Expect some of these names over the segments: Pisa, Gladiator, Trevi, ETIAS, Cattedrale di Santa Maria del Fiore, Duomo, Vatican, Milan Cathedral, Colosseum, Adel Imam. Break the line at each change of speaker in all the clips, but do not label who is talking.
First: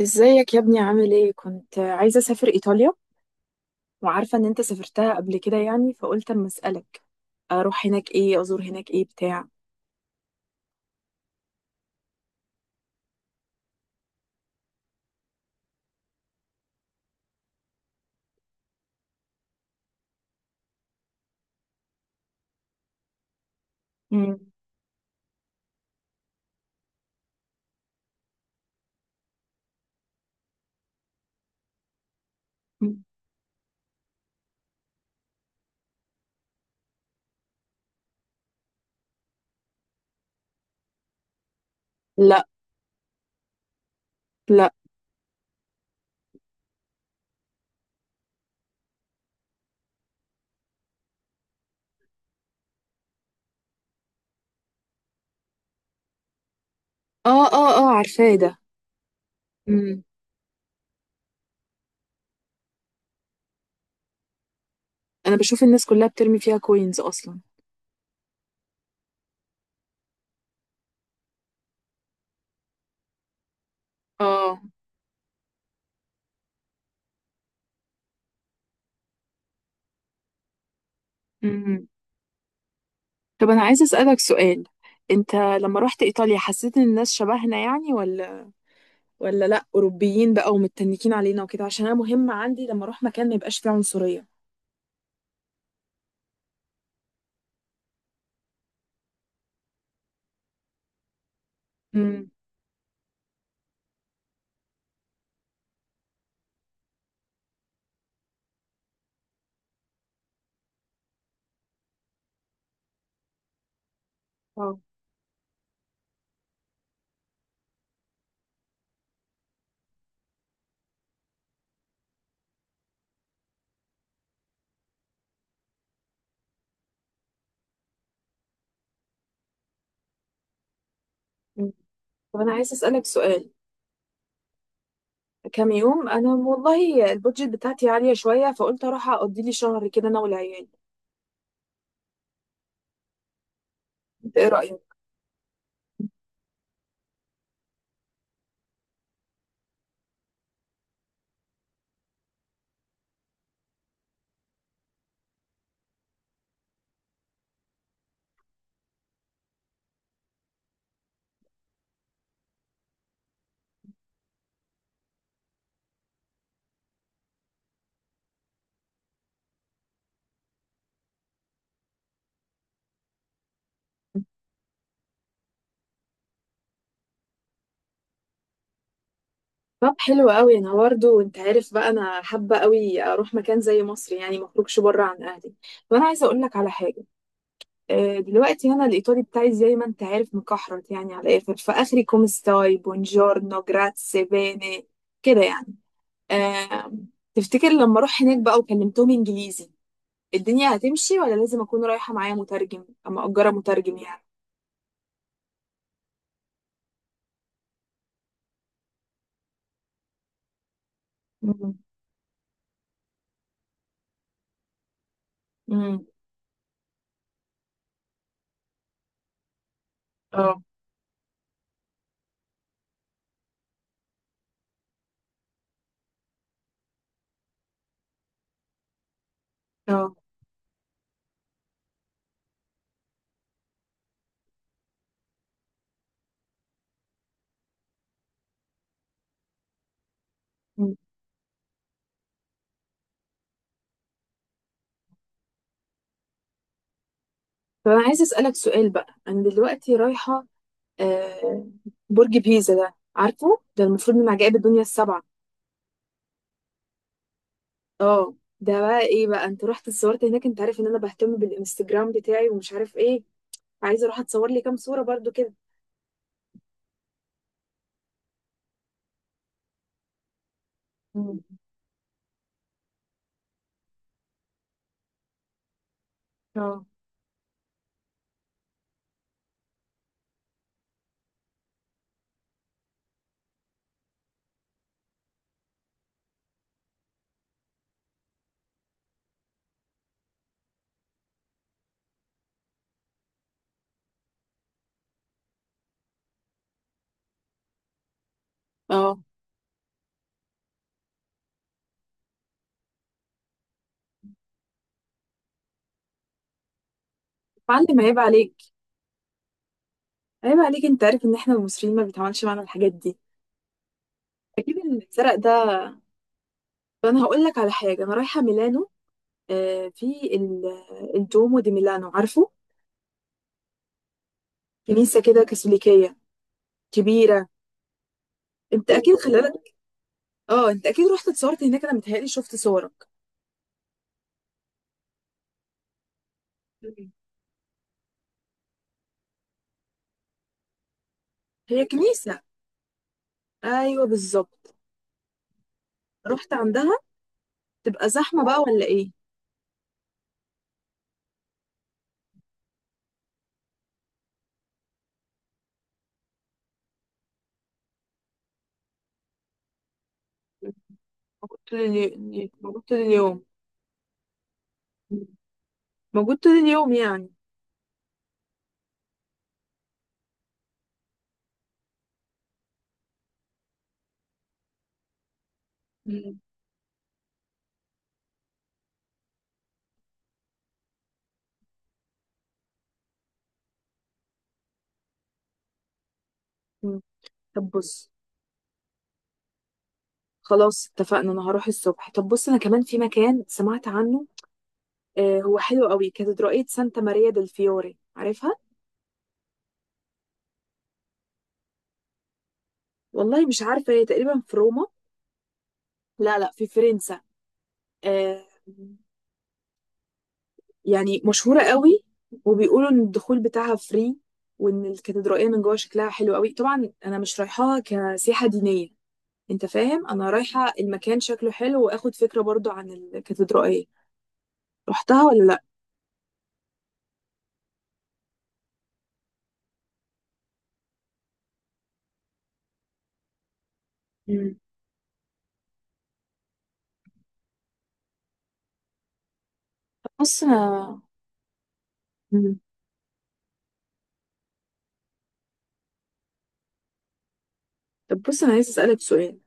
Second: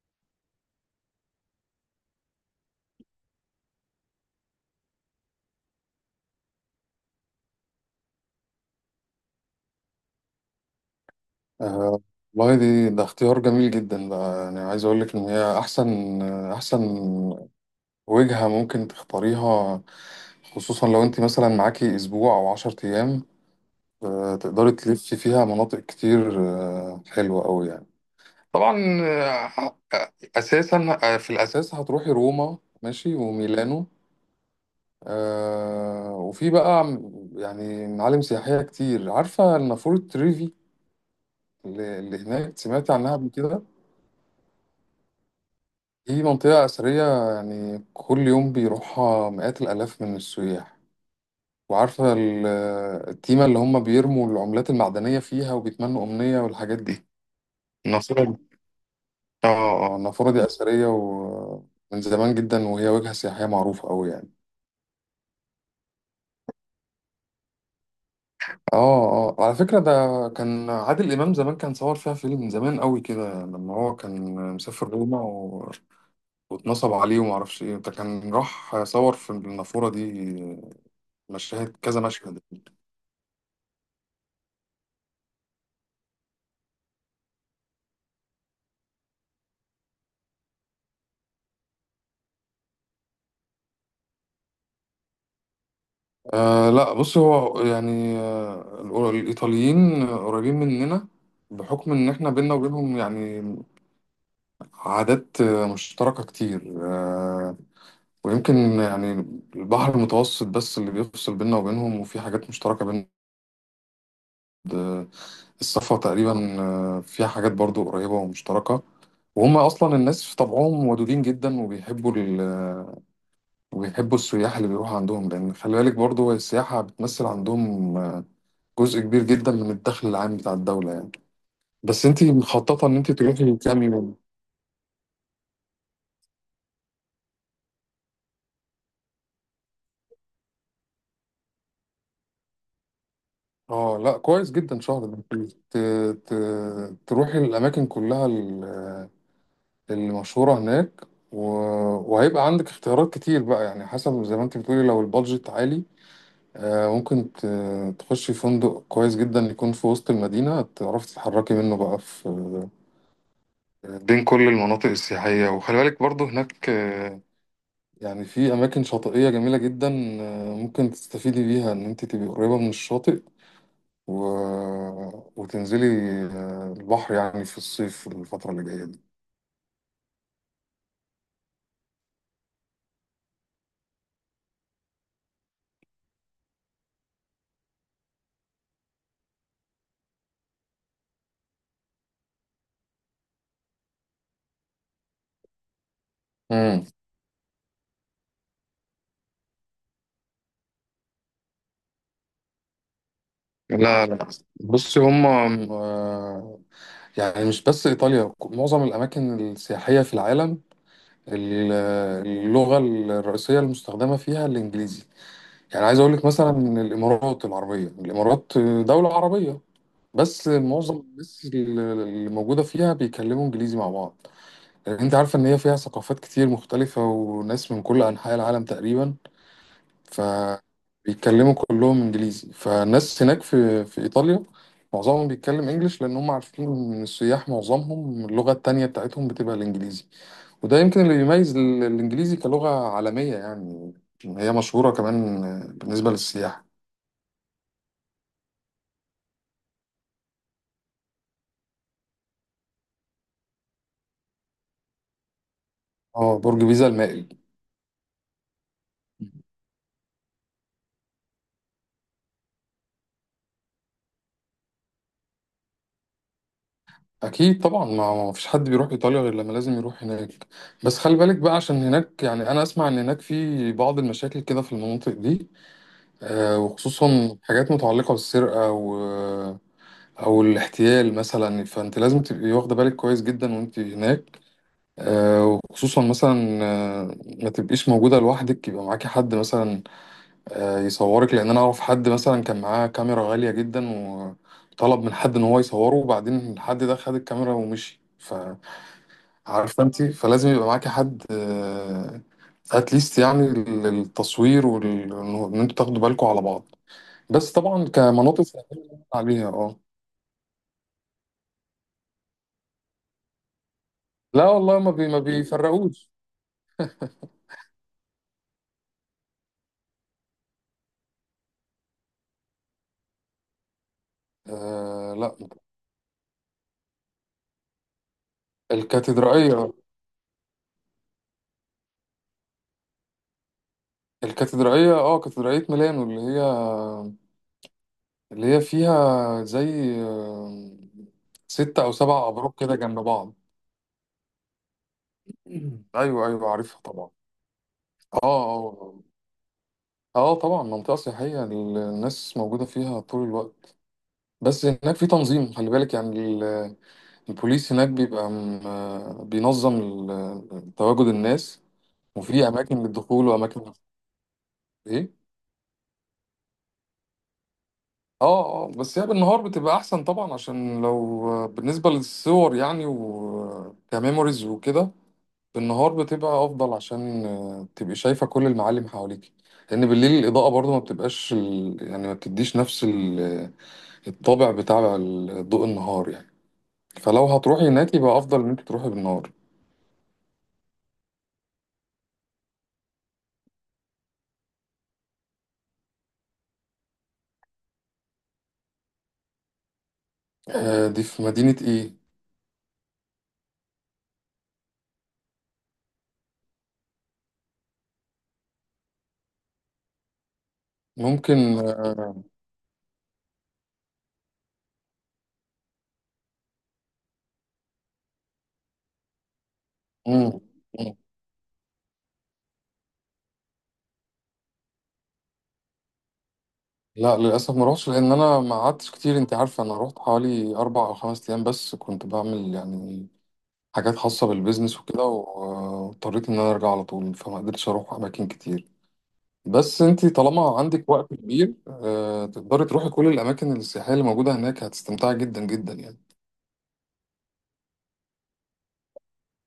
ازيك يا ابني؟ عامل ايه؟ كنت عايزة اسافر ايطاليا، وعارفة ان انت سافرتها قبل كده يعني، فقلت اما اسألك، اروح هناك ايه؟ ازور هناك ايه؟ بتاع.
آه، والله، دي اختيار جميل جدا بقى، يعني عايز اقول لك ان هي احسن وجهة ممكن تختاريها، خصوصا لو انت مثلا معاكي اسبوع او 10 أيام.
مم.
تقدري تلفي فيها مناطق كتير، حلوة قوي يعني. طبعا. آه، اساسا آه، في الاساس هتروحي روما ماشي وميلانو. وفي بقى يعني معالم سياحية كتير. عارفة النافورة تريفي اللي
لا،
هناك، سمعتي عنها قبل كده؟
لا.
دي منطقة أثرية، يعني كل يوم بيروحها مئات الآلاف من السياح. وعارفة التيمة اللي هم بيرموا العملات المعدنية فيها وبيتمنوا أمنية والحاجات دي.
اه اه اه،
النافورة
عارفاه
دي.
ده.
اه اه،
مم.
النافورة دي أثرية ومن زمان جدا، وهي وجهة سياحية معروفة أوي يعني.
انا بشوف الناس كلها بترمي فيها كوينز اصلا.
اه اه، على فكرة ده كان عادل إمام زمان كان صور فيها فيلم من زمان أوي كده لما هو كان
اه.
مسافر روما واتنصب عليه ومعرفش ايه، ده كان راح صور في النافورة دي مشاهد،
مم.
كذا مشهد.
طب أنا عايزة أسألك سؤال، أنت لما رحت إيطاليا حسيت إن الناس شبهنا يعني، ولا لأ أوروبيين بقى ومتنكين علينا وكده؟ عشان أنا مهم عندي لما أروح مكان ما يبقاش فيه عنصرية.
لا، بص هو يعني الإيطاليين قريبين مننا، بحكم إن
امم.
إحنا بينا وبينهم يعني عادات مشتركة كتير ويمكن يعني البحر المتوسط بس اللي بيفصل بينا وبينهم، وفي حاجات مشتركة بين
اه.
الصفا تقريبا، فيها حاجات برضو قريبة ومشتركة. وهم أصلا الناس في طبعهم ودودين جدا، وبيحبوا وبيحبوا السياح اللي بيروحوا عندهم، لأن خلي بالك برضو السياحة بتمثل عندهم جزء كبير جدا من الدخل العام بتاع الدولة يعني.
مم.
بس انت
طب أنا عايزة
مخططة ان
أسألك
انت
سؤال،
تروحي كام يوم؟
كام يوم؟ أنا والله البودجت بتاعتي عالية شوية، فقلت أروح أقضي لي شهر كده أنا والعيال.
اه لا،
أنت إيه
كويس جدا،
رأيك؟
شهر. ده انت ت... ت... تروحي الاماكن كلها اللي مشهورة هناك، و... وهيبقى عندك اختيارات كتير بقى، يعني حسب زي ما انت بتقولي، لو البادجت عالي. ممكن تخشي فندق كويس جدا يكون في وسط المدينة، تعرفي تتحركي منه بقى في، بين كل المناطق السياحية. وخلي بالك برضه هناك يعني في أماكن شاطئية جميلة جدا، ممكن تستفيدي بيها إن أنت تبقي قريبة من الشاطئ، و... وتنزلي البحر، يعني في الصيف الفترة اللي جاية دي.
طب حلو قوي. انا برضه انت عارف بقى، انا حابه قوي اروح مكان زي مصر، يعني ما اخرجش بره عن اهلي. وانا عايزه اقول لك على حاجه. دلوقتي انا الايطالي بتاعي زي ما انت عارف مكحرت يعني، على الاخر، فاخري كومستاي، بونجورنو، جراتسي، بيني، كده يعني.
مم.
آه، تفتكر لما اروح هناك بقى وكلمتهم انجليزي الدنيا هتمشي، ولا لازم اكون رايحه معايا مترجم اما اجره مترجم
لا
يعني؟
لا، بصي هم آه، يعني مش بس إيطاليا، معظم الأماكن السياحية في العالم ال-
مم.
اللغة الرئيسية المستخدمة فيها الإنجليزي. يعني عايز
امم.
أقول لك مثلا إن الإمارات العربية، الإمارات دولة عربية، بس
اه.
معظم الناس اللي موجودة فيها بيتكلموا إنجليزي مع بعض، لأن أنت عارفة إن هي فيها ثقافات كتير مختلفة وناس من كل أنحاء العالم تقريبا،
اه.
فبيتكلموا كلهم إنجليزي. فالناس هناك في إيطاليا معظمهم بيتكلم إنجليش، لأن هم عارفين إن السياح معظمهم اللغة التانية بتاعتهم بتبقى الإنجليزي. وده
مم.
يمكن اللي بيميز الإنجليزي كلغة عالمية يعني، هي مشهورة كمان بالنسبة للسياح.
طب انا عايزه اسالك سؤال بقى، انا دلوقتي رايحه آه، برج بيزا، ده عارفه ده؟ المفروض من عجائب الدنيا السبعه.
اه، برج بيزا المائل.
اه، ده بقى ايه بقى؟ انت رحت اتصورت هناك؟ انت عارف ان انا بهتم بالانستجرام بتاعي ومش عارف ايه، عايزه اروح اتصور لي كام صوره برضو كده.
اكيد طبعا، ما فيش حد بيروح ايطاليا غير لما لازم يروح هناك. بس خلي بالك
مم.
بقى، عشان هناك يعني انا اسمع ان هناك في بعض المشاكل كده في المناطق دي،
اه
وخصوصا حاجات متعلقة بالسرقة، و او الاحتيال مثلا، فانت لازم تبقي واخدة بالك كويس جدا وانت هناك. وخصوصا مثلا آه، ما تبقيش موجودة لوحدك، يبقى معاكي حد مثلا يصورك، لان انا اعرف حد مثلا كان معاه كاميرا غالية جدا، و طلب من حد ان هو يصوره، وبعدين الحد ده خد الكاميرا ومشي. ف
اه.
عارفه انت، فلازم يبقى معاكي حد اتليست يعني للتصوير، وان انتوا تاخدوا بالكم على بعض، بس طبعا
معلم، عيب
كمناطق
عليك،
سياحية عليها، اه.
عيب عليك، انت عارف ان احنا المصريين ما بيتعملش معانا الحاجات دي.
لا
اكيد
والله،
اللي
ما
اتسرق ده.
بيفرقوش.
انا هقول لك على حاجه، انا رايحه ميلانو. في ال- الدومو دي ميلانو، عارفه؟ كنيسه
لا،
كده كاثوليكيه كبيره. انت اكيد
الكاتدرائية
خلالك. اه، انت اكيد رحت اتصورت هناك، انا متهيألي شفت صورك.
الكاتدرائية اه كاتدرائية ميلانو اللي هي
مم.
اللي هي فيها زي ستة
هي
أو سبع
كنيسه.
أبراج كده جنب بعض.
ايوه بالظبط.
أيوه أيوه،
رحت
عارفها
عندها؟
طبعا.
تبقى
اه
زحمة بقى ولا
اه
ايه؟
اه، طبعا منطقة سياحية، الناس موجودة فيها طول الوقت، بس هناك في تنظيم. خلي بالك يعني البوليس هناك بيبقى بينظم تواجد
موجود
الناس،
طول
وفي
اليوم؟
اماكن
موجود طول
للدخول
اليوم؟
واماكن. ايه،
موجود طول اليوم يعني؟
اه اه، بس هي بالنهار بتبقى احسن طبعا، عشان لو بالنسبه للصور يعني وكميموريز وكده، بالنهار
مم.
بتبقى افضل عشان تبقي شايفه كل المعالم حواليك، لان بالليل الاضاءه برضو ما بتبقاش يعني ما بتديش نفس الطابع بتاع ضوء النهار يعني.
مم.
فلو هتروحي
طب
هناك
بص،
يبقى افضل ان انت تروحي بالنهار.
خلاص اتفقنا، انا هروح الصبح. طب بص، انا كمان في مكان سمعت عنه، هو حلو قوي، كاتدرائية سانتا ماريا دل فيوري، عارفها؟
دي في مدينة ايه؟
والله مش عارفة، هي تقريبا في روما. لا، لا، في فرنسا. آه يعني
ممكن
مشهورة قوي. وبيقولوا ان الدخول بتاعها فري، وان الكاتدرائية من جوه شكلها حلو قوي. طبعا انا مش رايحاها كسياحة دينية، انت فاهم،
مم.
انا رايحه
مم.
المكان شكله حلو واخد فكره برضو عن الكاتدرائيه. رحتها ولا لا؟
لا، للأسف ما روحتش، لأن أنا ما قعدتش كتير، أنت عارفة أنا روحت حوالي 4 أو 5 أيام بس، كنت بعمل يعني حاجات خاصة
مم.
بالبيزنس وكده، واضطريت إن أنا أرجع على طول، فما قدرتش أروح أماكن كتير. بس أنت
بص
طالما عندك
انا.
وقت كبير،
مم.
تقدري تروحي كل الأماكن السياحية اللي موجودة هناك، هتستمتعي جدا جدا يعني.
طب بص، انا عايزه اسالك سؤال.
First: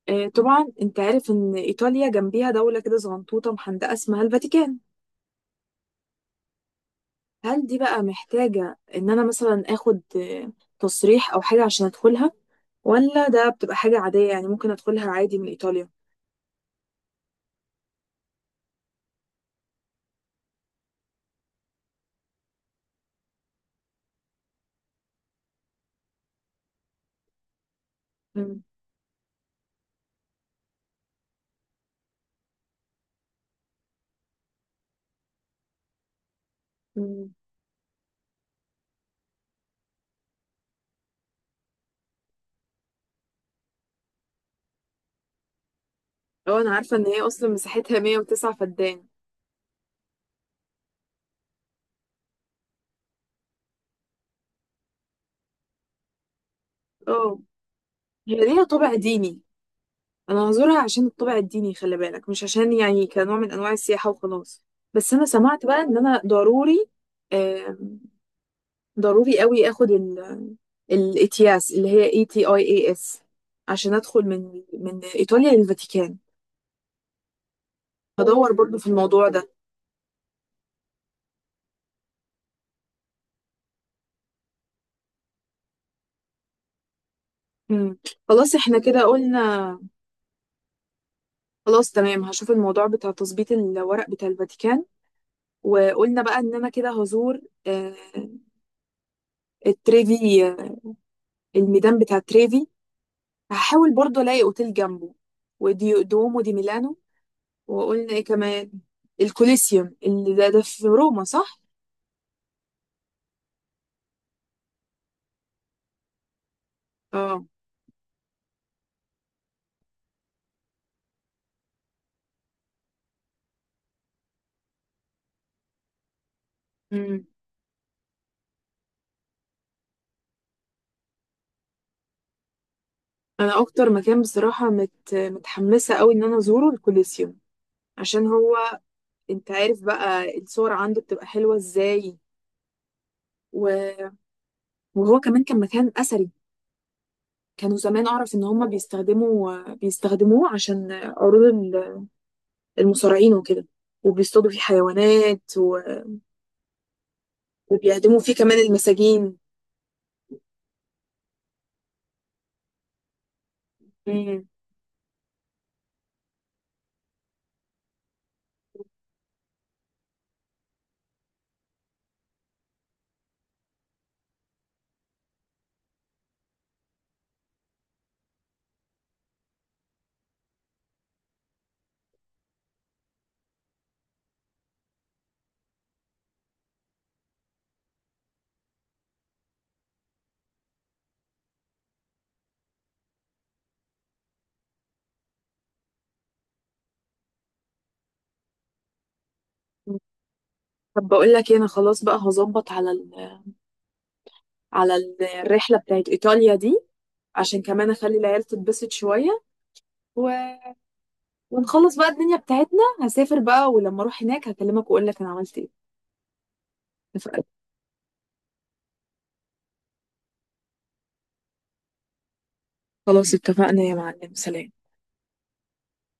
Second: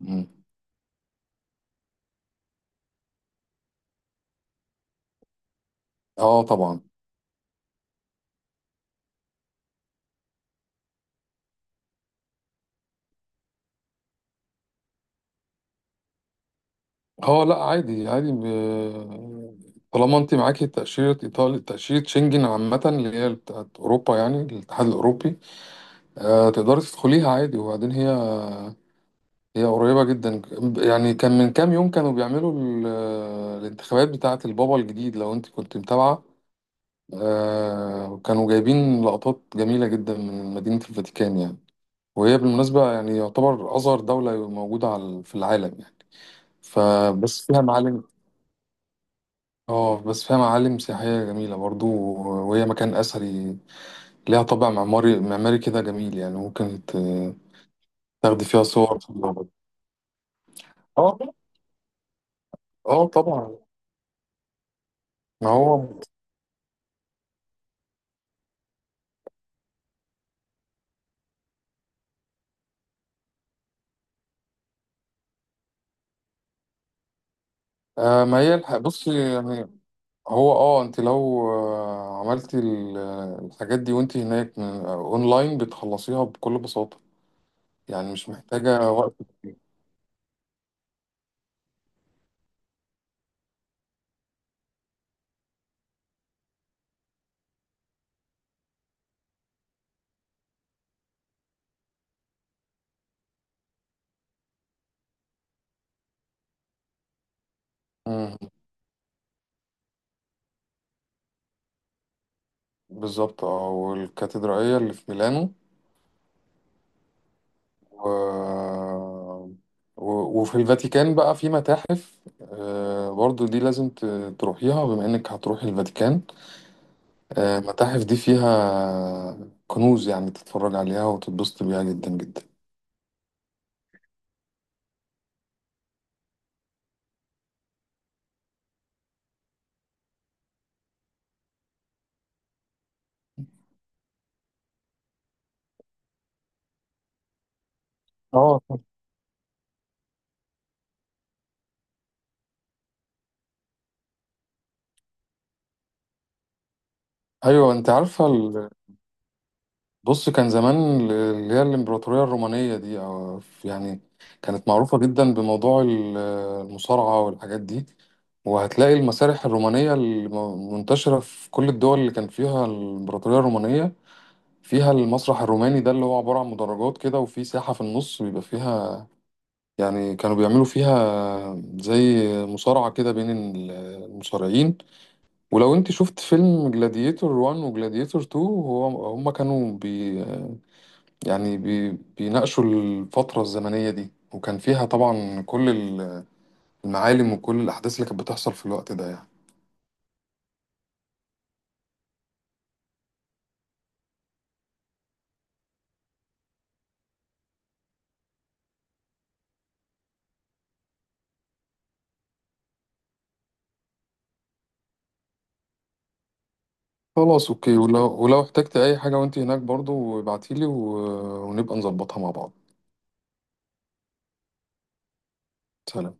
مم.
طبعا انت عارف ان ايطاليا جنبيها دوله كده صغنطوطه محندقه اسمها الفاتيكان،
اه طبعا.
هل دي بقى محتاجه ان انا مثلا اخد تصريح او حاجه عشان ادخلها، ولا ده بتبقى حاجه عاديه يعني ممكن ادخلها عادي من ايطاليا؟
اه لا، عادي عادي طالما انت معاكي تأشيرة ايطالي، تأشيرة شنجن عامة اللي هي بتاعت اوروبا، يعني الاتحاد الاوروبي، تقدري تدخليها عادي. وبعدين هي
مم.
هي قريبة جدا، يعني كان من كام يوم كانوا بيعملوا الانتخابات بتاعة البابا الجديد، لو انت كنت متابعة.
مم.
كانوا جايبين لقطات جميلة جدا من مدينة الفاتيكان يعني. وهي بالمناسبة يعني يعتبر أصغر دولة موجودة في العالم يعني.
اه، انا عارفه ان هي
فبس
اصلا
فيها
مساحتها
معالم
109 فدان.
اه بس فيها معالم سياحية جميلة برضو، وهي مكان أثري، ليها طابع معماري كده جميل، يعني ممكن
اه. هي
تاخدي فيها
ليها طابع
صور.
ديني، انا هزورها عشان الطابع
اه
الديني، خلي بالك، مش عشان يعني
اه
كنوع من
طبعا.
انواع السياحه وخلاص. بس انا
ما
سمعت بقى ان
هو
انا ضروري، آه ضروري قوي اخد الاتياس، اللي هي ETIAS، عشان ادخل من ايطاليا للفاتيكان.
ما
هدور
هي
برضو في الموضوع
بصي
ده.
يعني، هو انت لو عملتي الحاجات دي وانت هناك، اونلاين بتخلصيها بكل بساطة،
مم.
يعني مش
خلاص احنا
محتاجة
كده
وقت كتير.
قلنا، خلاص تمام، هشوف الموضوع بتاع تظبيط الورق بتاع الفاتيكان، وقلنا بقى ان انا كده هزور آه التريفي، الميدان بتاع تريفي، هحاول برضو الاقي اوتيل جنبه، ودي دومو دي ميلانو. وقلنا ايه
مم،
كمان؟ الكوليسيوم، اللي ده في روما، صح؟
بالظبط، اه، والكاتدرائية اللي في ميلانو،
اه.
و... وفي الفاتيكان بقى في متاحف، برضو دي لازم تروحيها، بما انك هتروحي الفاتيكان.
امم.
المتاحف دي فيها كنوز، يعني تتفرج عليها وتتبسط بيها جدا جدا.
انا اكتر مكان بصراحه متحمسه قوي ان انا ازوره الكوليسيوم، عشان هو، انت عارف بقى الصور عنده بتبقى حلوه ازاي. و- وهو كمان كان مكان اثري، كانوا زمان، اعرف ان
اه
هما
طب،
بيستخدموه عشان عروض المصارعين وكده، وبيصطادوا فيه حيوانات، و-
ايوه انت
وبيعدموا
عارفه
فيه كمان المساجين.
بص، كان زمان اللي هي الامبراطوريه الرومانيه دي، أو يعني
مم.
كانت معروفه جدا بموضوع المصارعه والحاجات دي. وهتلاقي المسارح الرومانيه المنتشره في كل الدول اللي كان فيها الامبراطوريه الرومانيه، فيها المسرح الروماني ده اللي هو عبارة عن مدرجات كده، وفي ساحة في النص بيبقى فيها، يعني كانوا بيعملوا فيها زي مصارعة كده بين المصارعين. ولو انت شفت فيلم جلاديتور 1 وجلاديتور 2، هو هما كانوا يعني بيناقشوا الفترة الزمنية دي، وكان فيها طبعا كل المعالم وكل الأحداث اللي كانت بتحصل في الوقت ده يعني.
طب بقول لك إيه، انا خلاص بقى هظبط على الرحله بتاعت ايطاليا دي، عشان كمان اخلي العيال تتبسط شويه. و... ونخلص بقى الدنيا بتاعتنا. هسافر بقى، ولما اروح هناك هكلمك واقول لك انا عملت ايه. اتفقنا.
خلاص اوكي، ولو احتجت اي حاجة وانت هناك برضو ابعتيلي، ونبقى نظبطها مع بعض.
خلاص اتفقنا يا معلم، سلام.
سلام.